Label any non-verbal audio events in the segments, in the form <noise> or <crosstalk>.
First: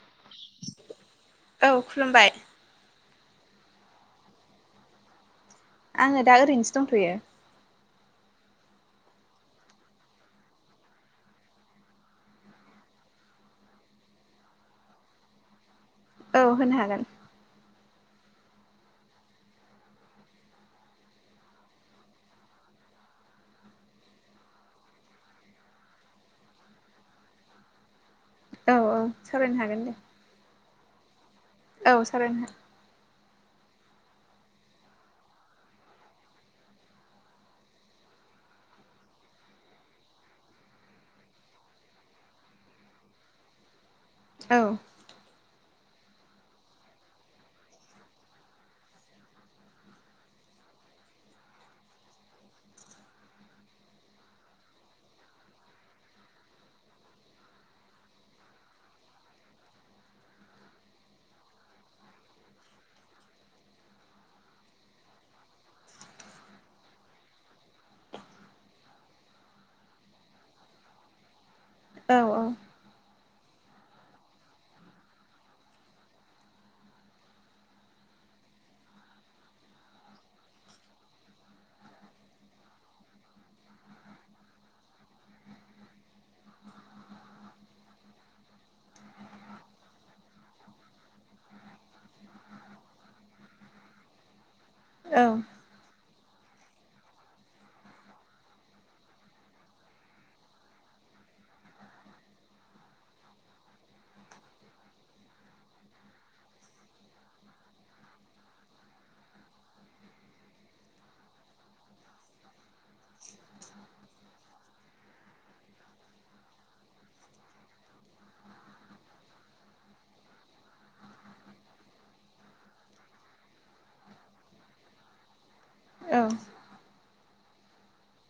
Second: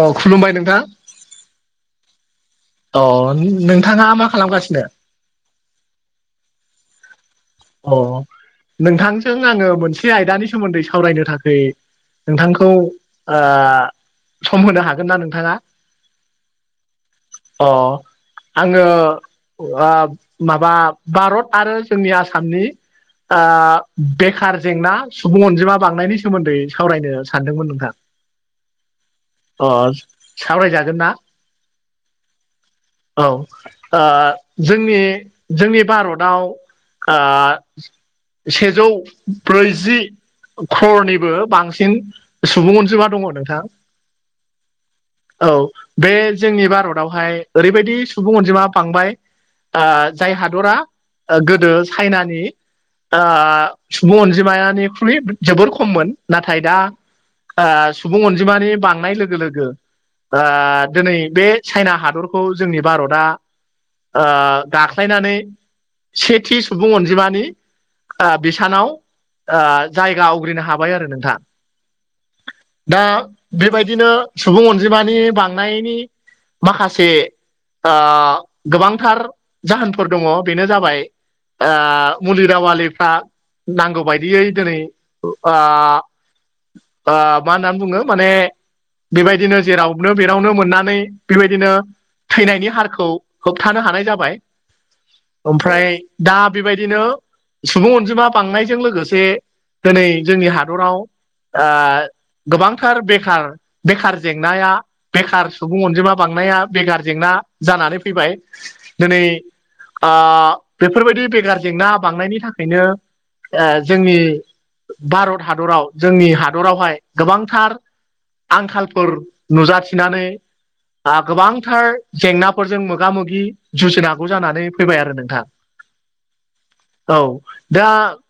अ खुलुमबाय नोंथां औ खुलुमबाय अ नोंथाङा मा खालामगासिनो आङो दा ओरैनोसो दंथ'यो अ नोंथांजों आङो मोनसे आयदानि सोमोन्दै सावरायनो थाखै नोंथांखौ ओ सम होनो हागोन ना नोंथाङा औ होनो हागोन अ आङो ओ माबा भारत आरो जोंनि आसामनि ओ बेखार जेंना सुबुं अनजिमा बांनायनि सोमोन्दै सावरायनो सानदोंमोन नोंथां। औ औ सावरायनो अ हागोन दे। सावरायजागोन ना? औ सारायनो हा औ ओ जोंनि जोंनि भारताव ओ सेजौ ब्रैजि ख्ररनिबो बांसिन सुबुं अनजिमा दङ नोंथां। औ औ बे जोंनि भारतावहाय ओरैबायदि सुबुं अनजिमा बांबाय ओ जाय हादरा गोदो चाइनानि ओ सुबुं अनजिमायानिख्रुइ जोबोर खममोन नाथाय दा ओ सुबुं अनजिमानि बांनाय लोगो लोगो ओ दोनै बे चाइना हादरखौ जोंनि भारतआ ओ गाख्लायनानै सेथि सुबुं अनजिमानि ओ बिसानाव ओ जायगा आवग्रिनो हाबाय आरो नोंथां। औ औ। दा बेबायदिनो सुबुं अनजिमानि बांनायनि माखासे ओ गोबांथार जाहोनफोर दङ बेनो जाबाय ओ मुलि दावालिफ्रा नांगौ बायदियै दोनै ओ ओ मा होननानै बुङो माने बेबायदिनो जेरावनो बेरावनो मोननानै बेबायदिनो थैनायनि हारखौ होबथानो हानाय जाबाय। औ ओमफ्राय दा बेबायदिनो सुबुं अनजिमा बांनायजों लोगोसे दोनै जोंनि हादराव ओ गोबांथार बेखार बेखार जेंनाया बेखार सुबुं अनजिमा बांनाया बेखार जेंना जानानै फैबाय। दोनै आ बेफोरबायदि बेगार जेंना बांनायनि थाखायनो ओ जोंनि भारत हादराव जोंनि हादरावहाय गोबांथार आंखालफोर नुजाथिनानै आ गोबांथार जेंनाफोरजों मोगा मोगि जुजिनागौ जानानै फैबाय आरो नोंथां। औ औ दा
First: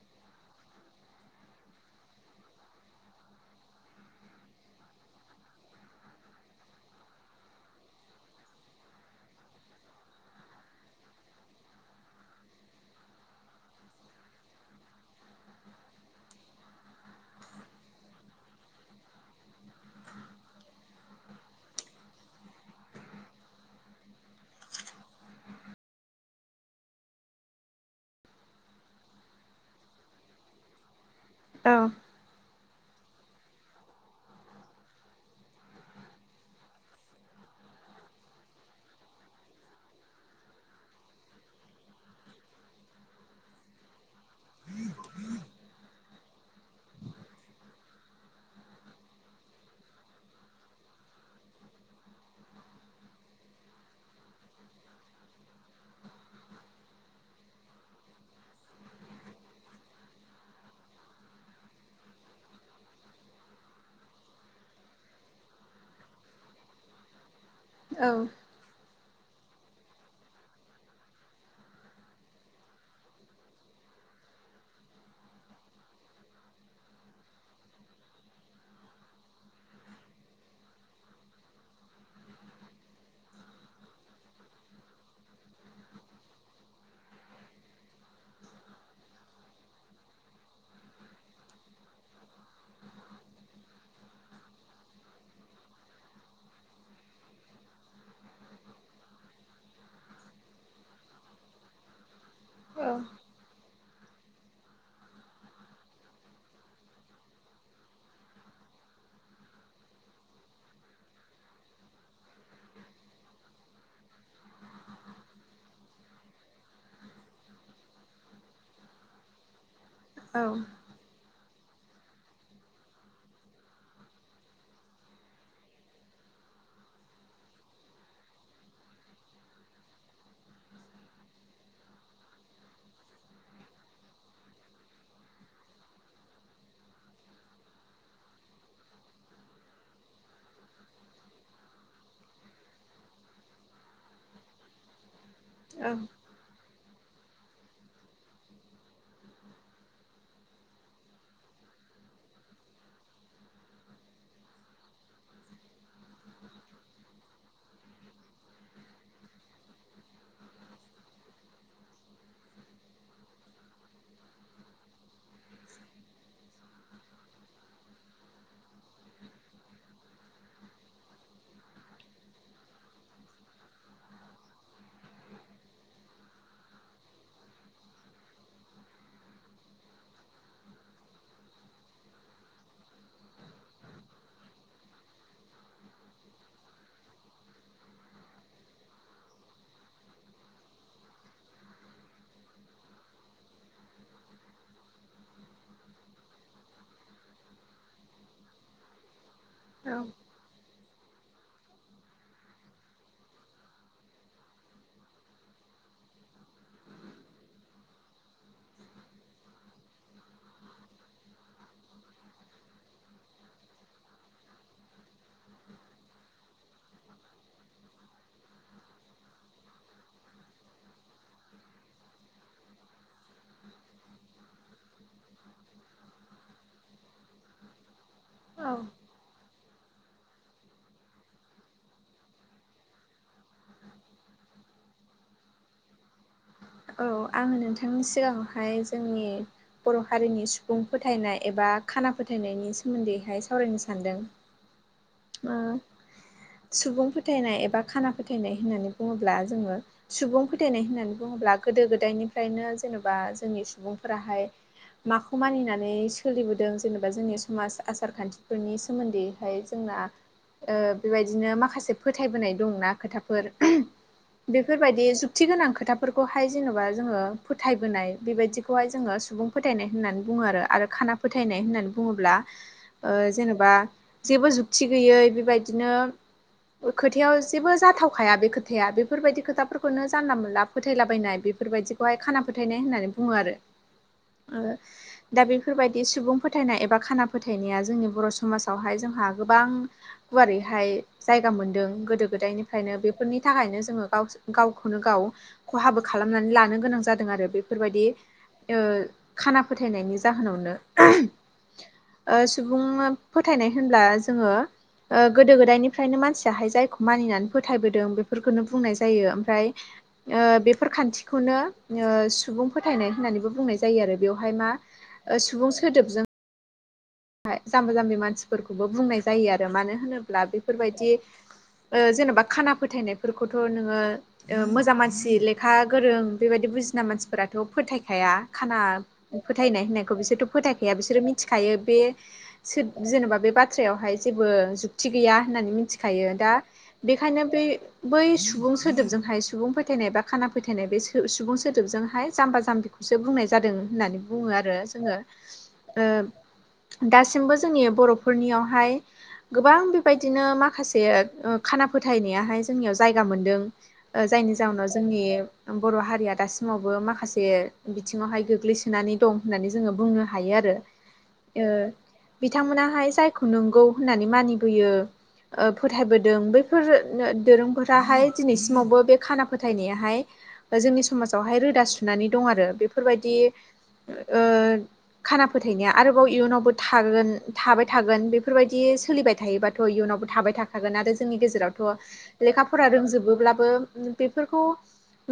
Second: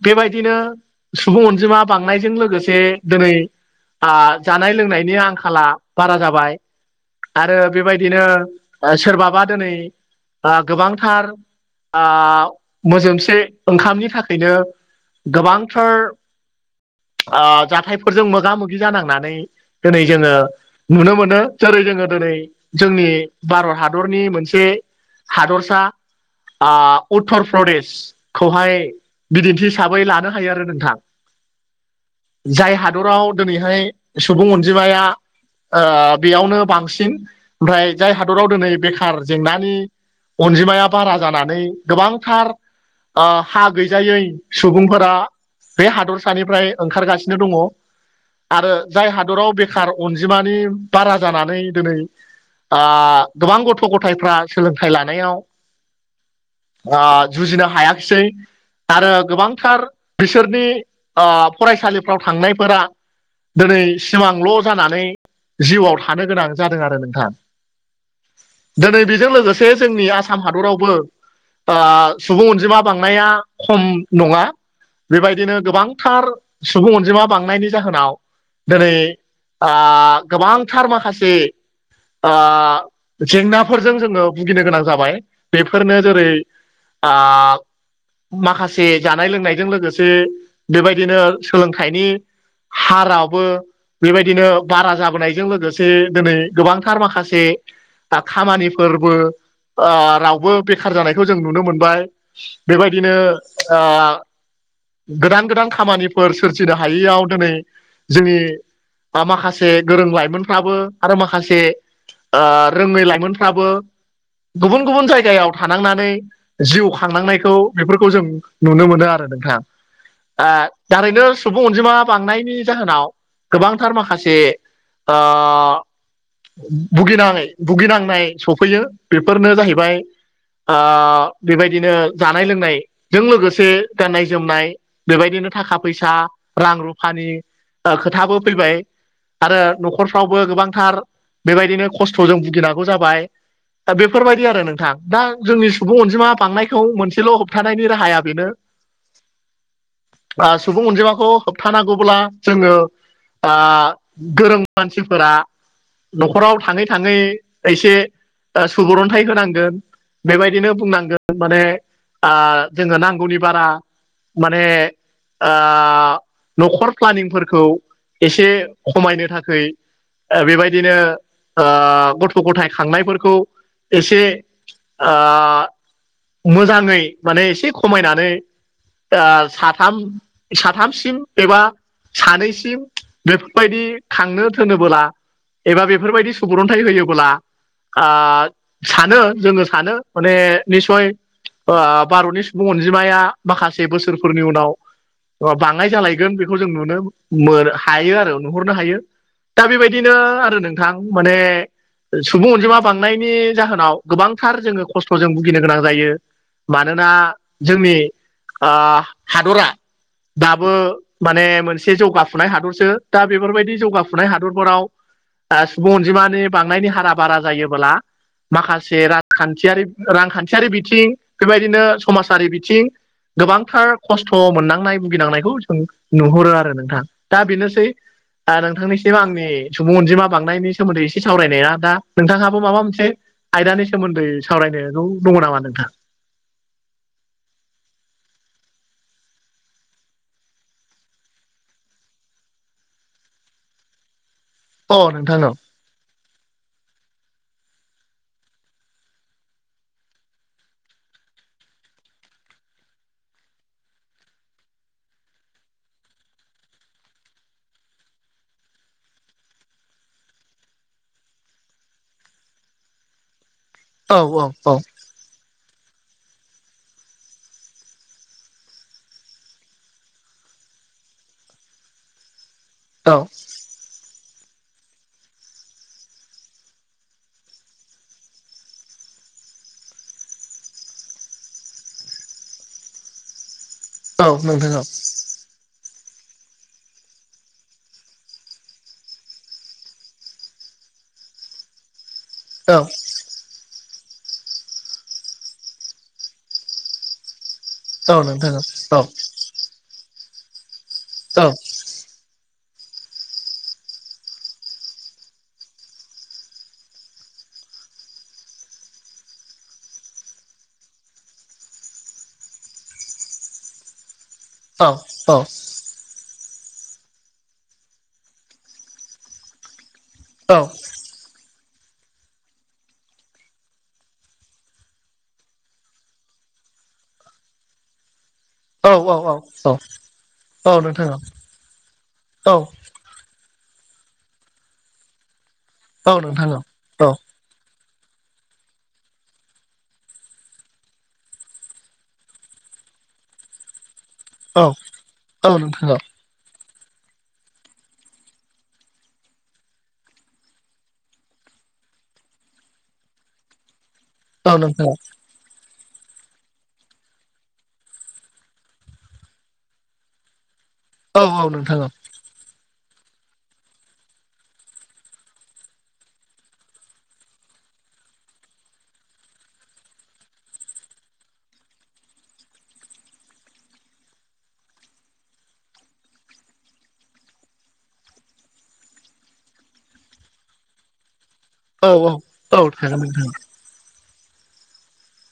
बेबायदिनो सुबुं अनजिमा बांनायजों लोगोसे दोनै आ जानाय लोंनायनि आंखाला बारा जाबाय। आरो बेबायदिनो ओ सोरबाबा दोनै ओ गोबांथार ओ मोजोमसे ओंखामनि थाखैनो गोबांथार ओ जाथायफोरजों मोगा मोगि जानांनानै दोनै जोङो नुनो मोनो जोरै जोङो दोनै जोंनि भारत हादरनि मोनसे हादरसा ओ उत्तर प्रदेश खौहाय बिदिन्थि हिसाबै लानो हायो आरो नोंथां। औ जाय हादराव दोनैहाय सुबुं अनजिमाया ओ बेयावनो बांसिन ओमफ्राय जाय हादराव दोनै बेखार जेंनानि अनजिमाया बारा जानानै गोबांथार ओ हा गैजायै सुबुंफोरा बे हादरसानिफ्राय ओंखारगासिनो दङ। आरो जाय हादराव बेखार अनजिमानि बारा जानानै दोनै ओ गोबां गथ' गथायफ्रा सोलोंथाइ लानायाव ओ जुजिनो हायाखिसै आरो गोबांथार बिसोरनि ओ फरायसालिफ्राव थांनायफोरा दिनै सिमांल' जानानै जिउआव थानो गोनां जादों आरो नोंथां औ दोनै बेजों लोगोसे जोंनि आसाम हादरावबो सुबुं अनजिमा बांनाया खम नङा बेबायदिनो गोबांथार सुबुं अनजिमा बांनायनि जाहोनाव दिनै गोबांथार माखासे ओ जेंनाफोरजों जोङो भुगिनो गोनां जाबाय फोरनो जेरै ओ माखासे जानाय लोंनायजों लोगोसे बेबायदिनो सोलोंथाइनि हाराबो बेबायदिनो बारा जाबोनायजों लोगोसे दिनै गोबांथार माखासे दा खामानिफोरबो ओ रावबो बेखार जानायखौ जों नुनो मोनबाय बेबायदिनो गोदान गोदान खामानिफोर सोरजिनो हायैयाव दोनै जोंनि बा माखासे गोरों लाइमोनफ्राबो आरो माखासे ओ रोङै लाइमोनफ्राबो गुबुन गुबुन जायगायाव थानांनानै जिउ खांनांनायखौ बेफोरखौ जों नुनो मोनो आरो नोंथाङा आ दारैनो सुबुं अनजिमा बांनायनि जाहोनाव गोबांथार माखासे ओ भुिनाङायै भुगिनांनाय सौफैयो बेफोरनो जाहैबाय ओ बेबायदिनो जानाय लोंनायजों लोगोसे गाननाय जोमनाय। बेबायदिनो थाखा फैसा रां रुफानि ओ खोथाबो फैबाय। आरो न'खरफ्रावबो गोबांथार बेबायदिनो खस्थ'जों भुगिनांगौ जाबाय। दा बेफोरबायदि आरो नोंथां दा जोंनि सुबुं अनजिमा बांनाय। खौ मोनसेल' होबथानायनि राहाया बेनो। सुबुं अनजिमाखौ होबथानांगौब्ला जोङो ओ गोरों मानसिफोरा न'खराव थाङै थाङै एसे सुबुरन्थाइ होनांगोन बेबायदिनो बुंनांगोन माने जोङो नांगौनि बारा माने ओ न'खर प्लानिंफोरखौ एसे खमायनो थाखै बेबायदिनो गथ' गथाय खांनायफोरखौ एसे ओ मोजाङै माने एसे ख'मायनानै साथाम साथामसिम एबा सानैसिम बेफोरबायदि खांनो थोनोबोला। एबा बेफोरबायदि सुबुरन्थाइ होयोब्ला सानो जोङो सानो माने निसय भारतनि सुबुं अनजिमाया माखासे बोसोरफोरनि उनाव बाङायै जालायगोन बेखौ जों नुनो हायो आरो नुहरनो हायो। दा बेबायदिनो आरो नोंथां माने सुबुं अनजिमा बांनायनि जाहोनाव गोबां थार जोङो खस्थ'जों भुगिनो गोनां जायो मानोना जोंनि हादरा दाबो माने मोनसे जौगाफुनाय हादरसो दा बेफोरबायदि जौगाफुनाय हादरफोराव सुबुं अनजिमानि बांनायनि हारा बारा जायोबोब्ला माखासे खान्थियारि रांखान्थियारि बिथिं बेबायदिनो समाजारि बिथिं गोबांथार खस्थ' मोननांनाय भुगिनांनायखौ जों नुहुरो आरो नोंथाङा दा बेनोसै औ नोंथांनिसिम आंनि सुबुं अनजिमा बांनायनि सोमोन्दै एसे सावरायनाया दा नोंथाङाबो माबा मोनसे आयदानि सोमोन्दै सावरायनो दङ नामा नोंथां? औ आंङो नोंथांनि सिगाङाव हाय जोंनि बर' हारिनि सुबुं फोथायनाय एबा खाना फोथायनायनि सोमोन्दैहाय सावरायनो सान्दों। अ नोंथां सुबुं फोथायनाय एबा खाना फोथायनाय होननानै बुङोब्ला जोङो सुबुं फोथायनाय होननानै बुङोब्ला गोदो गोदायनिफ्रायनो जेन'बा जोंनि सुबुंफोराहाय माखौ मानिनानै सोलिबोदों जेनेबा जोंनि समाज आसार खान्थिफोरनि सोमोन्दैहाय जोंना ओ बेबायदिनो माखासे फोथायबोनाय दंना खोथाफोर औ औ औ बेफोरबायदि जु जुगथि गोनां खोथाफोरखौ हाय जेन'बा जोंङो फोथायबोनाय बेबायदिखौ हाय जोंङो सुबुं फोथायनाय होननानै बुङो आरो खाना फोथायनाय होननानै बुङोब्ला <inaudible> ओ जेनेबा जेबो जुथि गैयै बेबायदिनो खोथायाव जेबो जाथावखाया बे खोथाया बेफोरबायदि खोथाफोरखौनो जानला-मोनला फोथायलाबायनाय बेफोरबायदिखौहाय खाना फोथायनाय होननानै बुङो आरो। औ नोंथां औ दा बेफोरबायदि सुबुं फोथायनाय एबा खाना फोथायनाया जोंनि बर' समाजावहाय जोंहा गोबां गुवारैहाय जायगा मोनदों गोदो औ गोदायनिफ्रायनो बे फोरनि थाखायनो जोङो गावखौनो गाव खहाबो खालामनानै लानो गोनां जादों आरो बे बेफोरबायदि औ नोंथां औ खाना फोथायनायनि जाहोनावनो। <inaudible> सुबुं फोथायनाय होनब्ला जोंङो ओगोदो-गोदायनिफ्रायनो मानसियाहाय जायखौ मानिनानै फोथायबोदों बेफोरखोनो बुंनाय जायो ओमफ्राय बेफोर खान्थिखौनो सुबुं फोथायनाय होननानैबो बुंनाय जायो। जायो आरो बेयावहाय मा औ औ सुबुं सोदोबजों जाम्बा जाम्बि मानसिफोरखौबो बुंनाय जायो आरो मानो होनोब्ला बेफोर बायदि जेन'बा खाना फोथायनायफोरखौथ' नोङो ओ मोजां मानसि लेखा गोरों बेबायदि बुजिना मानसिफोराथ' फोथाय खाया खाना औ नोंथां औ फोथायनाय होननायखौ बिसोरथ' औ फोथायखाया नोंथां औ बिसोरो मिथिखायो बे औ। जेनेबा बे बाथ्रायावहाय जेबो जुक्ति गैया होननानै औ औ मिथिखायो दा नोंथां औ नोंथां औ नोंथां औ औ बेखायनो बे बै सुबुं सोदोबजोंहाय सुबुं फोथायनाय बा खाना फोथायनाय बे सुबुं सोदोबजों हाय जाम्बा जाम्बिखौ सो बुंनाय जादों होननानै बुंङो आरो जोंङो थागोन नोंथां ओ दासिमबो जोंनि बर'फोरनियाव हाय गोबां बेबायदिनो माखासे ओ खाना फोथायनायाहाय जोंनियाव जायगा मोनदों। औ जायनि नोंथां जााहोनाव जोंनि बर' हारिया दासिमावबो माखासे बिथिङाव हाय गोग्लैसोनानै दं होननानै जोंङो बुंनो हायो आरो। औ औ ओ नोंथां औ बिथांमोना हाय जायखौ नंगौ होननानै मानिबोयो। फोथायबोदों बैफोर दोरोंफोरा हाय दिनैसिमावबो बे खाना फोथायनाया हाय जोंनि समाजावहाय रोदा सुनानै दं आरो बेफोर बायदि खाना फोथायनाया आरो इयुनावबो थागोन थाबाय थागोन बेफोरबायदि सोलिबाय थायोबाथ' इयुनावबो थाबाय थाखागोन। थागोन आरो जोंनि औ गेजेरावथ' लेखा नोंथां औ फरा रोंजोबोब्लाबो उम। बेफोरखौ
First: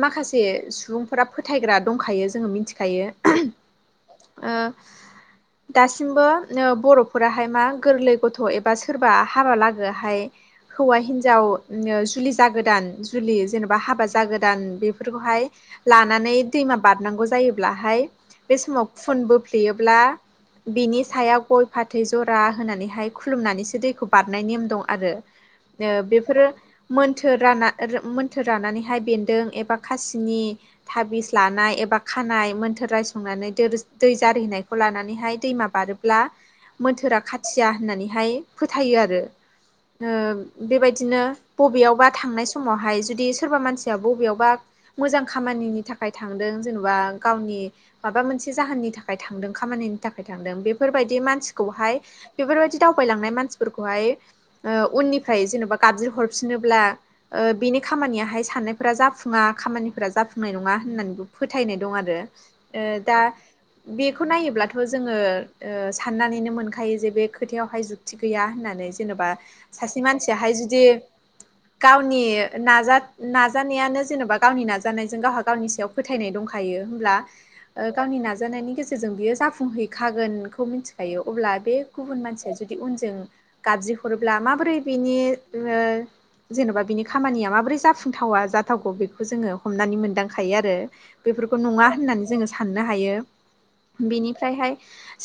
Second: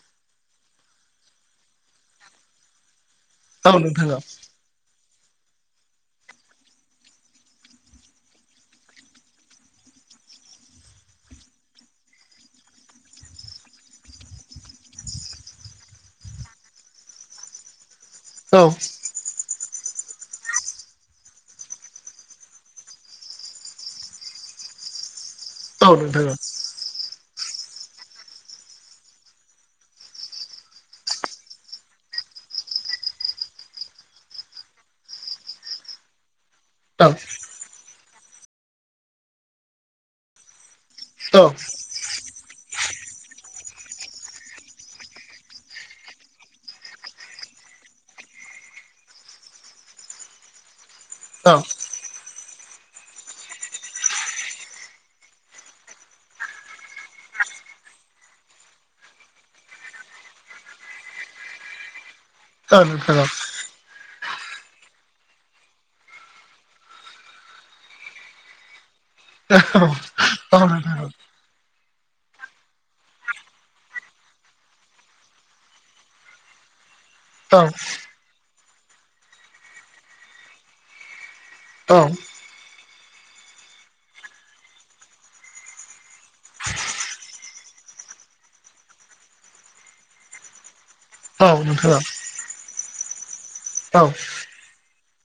माखासे सुबुंफोरा फोथायग्रा दंखायो जोङो मिथिखायो। औ नोंथां औ। ओ। दासिमबो बर'फोराहाय मा गोरलै गथ' एबा सोरबा हाबालागोआहाय। हौवा हिनजाव जुलि जागोदान जुलि जेनेबा हाबा जागोदान बेफोरखौ हाय। लानानै दैमा बारनांगौ जायोब्लाहाय बे समाव फुन बोफ्लेयोब्ला बिनि सायाव गय फाथै जरा होनानैहाय खुलुमनानैसो दैखौ बारनाय नेम दं आरो ओ बेफोरो, मोन्थोर राना मोन्थोर रानानैहाय बेन्दों एबा खासिनि थाबिस लानाय एबा खानाय मोन्थोर रायसंनानै दै जारिहैनायखौ लानानै हाय। दैमा बारोब्ला मोनथोरा खाथि या होननानै फोथायो आरो ओ बेबायदिनो बबेयावबा थांनाय समावहाय जुदि सोरबा मानसिया बबेयावबा। मोजां खामानिनि थाखाय थांदों जेन'बा गावनि माबा मोनसे जाहोननि थाखाय थांदों खामानिनि थाखाय थांदों बेफोरबायदि मानसिखौहाय। बेफोरबायदि दावबायलांनाय मानसिफोरखौहाय ओ उननिफ्राय जेन'बा गाबज्रि हरफिनोब्ला। ओ बेनि खामानिया हाय साननायफोरा जाफुङा खामानिफोरा जाफुंनाय नङा होननानैबो फोथायनाय दं आरो ओ दा बेखौ नायोब्लाथ' बेखौ जोङो ओ साननानैनो मोनखायो जे बे खोथायाव हाय जुक्ति गैया होननानै। जेनेबा सासे मानसिया हाय औ जुदि। नोंथां गावनि नाजा नाजानायानो जेनेबा गावनि नाजानायजों गावहा गावनि सायाव। फोथायनाय दंखायो होमब्ला औ गावनि नाजानायनि गेजेरजों बियो जाफुं फुंहैखागोनखौ मिथिखायो अब्ला बे औ गुबुन मानसिया जुदि उनजों। गाबज्रि हरोब्ला माबोरै बिनि ओ, जेन'बा बिनि खामानिया माबोरै जाफुंथावा जाथावखौ बेखौ जोङो हमनानै मोनदांखायो आरो बेफोरखौ नङा नोंथां होननानै जोंङो साननो हायो औ बेनिफ्राय हाय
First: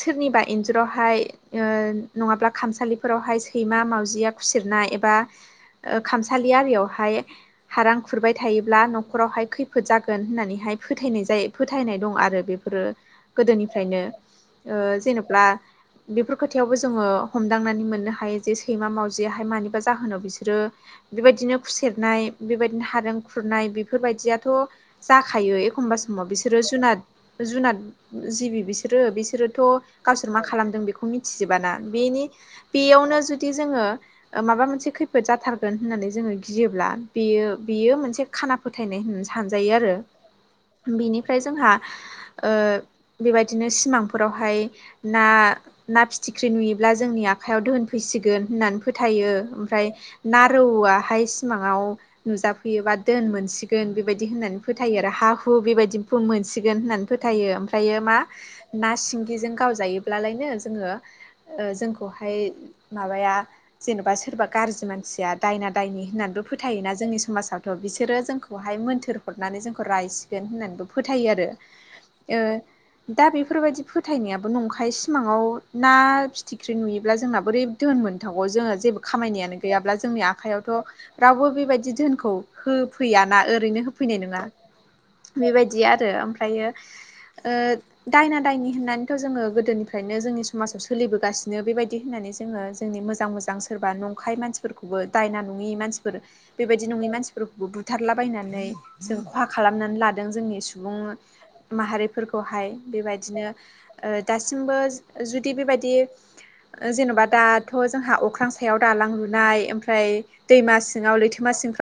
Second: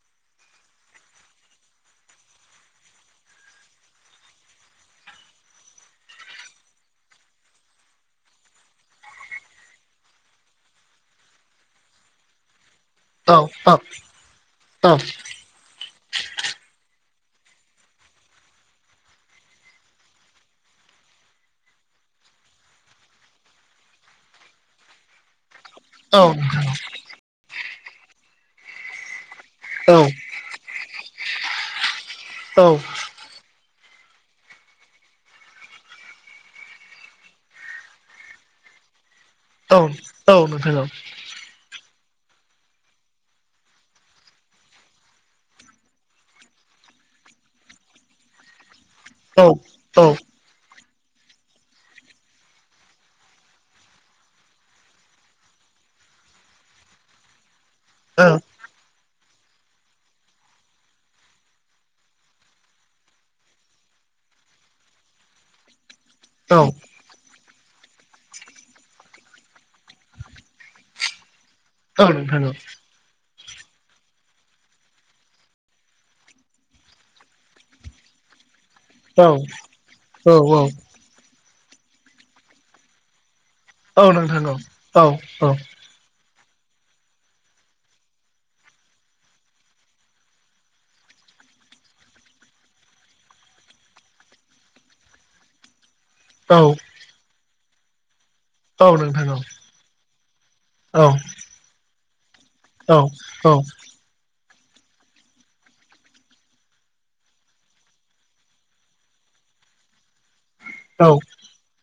सोरनिबा इन्जुरावहाय। ओ नङाब्ला खामसालिफोरावहाय सैमा मावजिया खुसिरनाय एबा, ओ खामसालि आरियावहाय। हारां खुरबाय थायोब्ला न'खरावहाय खैफोद जागोन होननानैहाय फोथायनाय जायो। फोथायनाय दं आरो बेफोरो औ ओ खायनो ओ जेनेब्ला। बेफोर खोथायावबो जोंङो हमदांनानै मोननो हायो जे सैमा मावजिया हाय मानिबा जाहोनाव बिसोरो। बेबायदिनो खुसेरनाय बेबायदिनो हारें खुरनाय बेफोर बायदियाथ'। जाखायो एखमबा औ समाव बिसोरो जुनाद जुनार जिबि बिसोरो बिसोरोथ' औ गावसोर मा खालामदों बेखौ मिथिजोबाना बेनि औ बेयावनो जुदि जोंङो। माबा मोनसे खैफोद जाथारगोन होननानै जोङो गियोब्ला बेयो बेयो मोनसे। खाना फोथायनाय होनना औ सानजायो आरो नोंथां बिनिफ्राय जोंहा ओ बेबायदिनो सिमांफोरावहाय। ना ना फिथिख्रि नुयोब्ला जोंनि आखाइयाव दोहोन फैसिगोन होननानै फोथायो औ ओमफ्राय। ना रौआहाय सिमाङाव नुजाफैयोबा दोन मोनसिगोन बेबायदि होननानै फोथायो आरो हा हु बेबायदि मोनसिगोन होननानै। फोथायो ओमफ्रायो मा? औ ना सिंगिजों गावजायोब्लालायनो जोङो। ओ जोंखौहाय माबाया जेन'बा सोरबा गाज्रि मानसिया दायना दायनि होननानैबो नोंथां औ नोंथां फोथायोना जोंनि समाजाव बिसोरो जोंखौहाय मोन्थोर हरनानै जोंखौ रायसिगोन होननानैबो फोथायो आरो औ ओ नोंथां औ। दा बेफोरबायदि फोथायनायाबो नंखाय सिमाङाव ना फिथिख्रि नुयोब्ला जोंना बोरै धोन मोनथावहो जोङो। जेबो खामानियानो गैयाब्ला जोंनि आखाइयावथ' रावबो बेबायदि धोनखौ होफैया ना ओरैनो होफैनाय नोङा बेबायदि आरो ओमफ्रायो ओ। दायना दायनि होननानैथ' जोङो गोदोनिफ्रायनो जोंनि समाजाव सोलिबोगासिनो बेबायदि होननानै जोङो जोंनि मोजां मोजां दां सोरबा नंखाय मानसिफोरखौबो दायना नङि मानसिफोर बेबायदि औ नङि मानसिफोरखौबो बु थारलाबायनानै जों खहा खालामनानै लादों जोंनि सुबुं माहारिफोरखौहाय। औ बेबायदिनो औ ओ दासिमबो जुदि बेबायदि। जेन'बा दाथ' जोंहा अख्रां सायाव दालां लुनाय ओमफ्राय दैमा औ सिङाव लैथोमा सिंफ्राव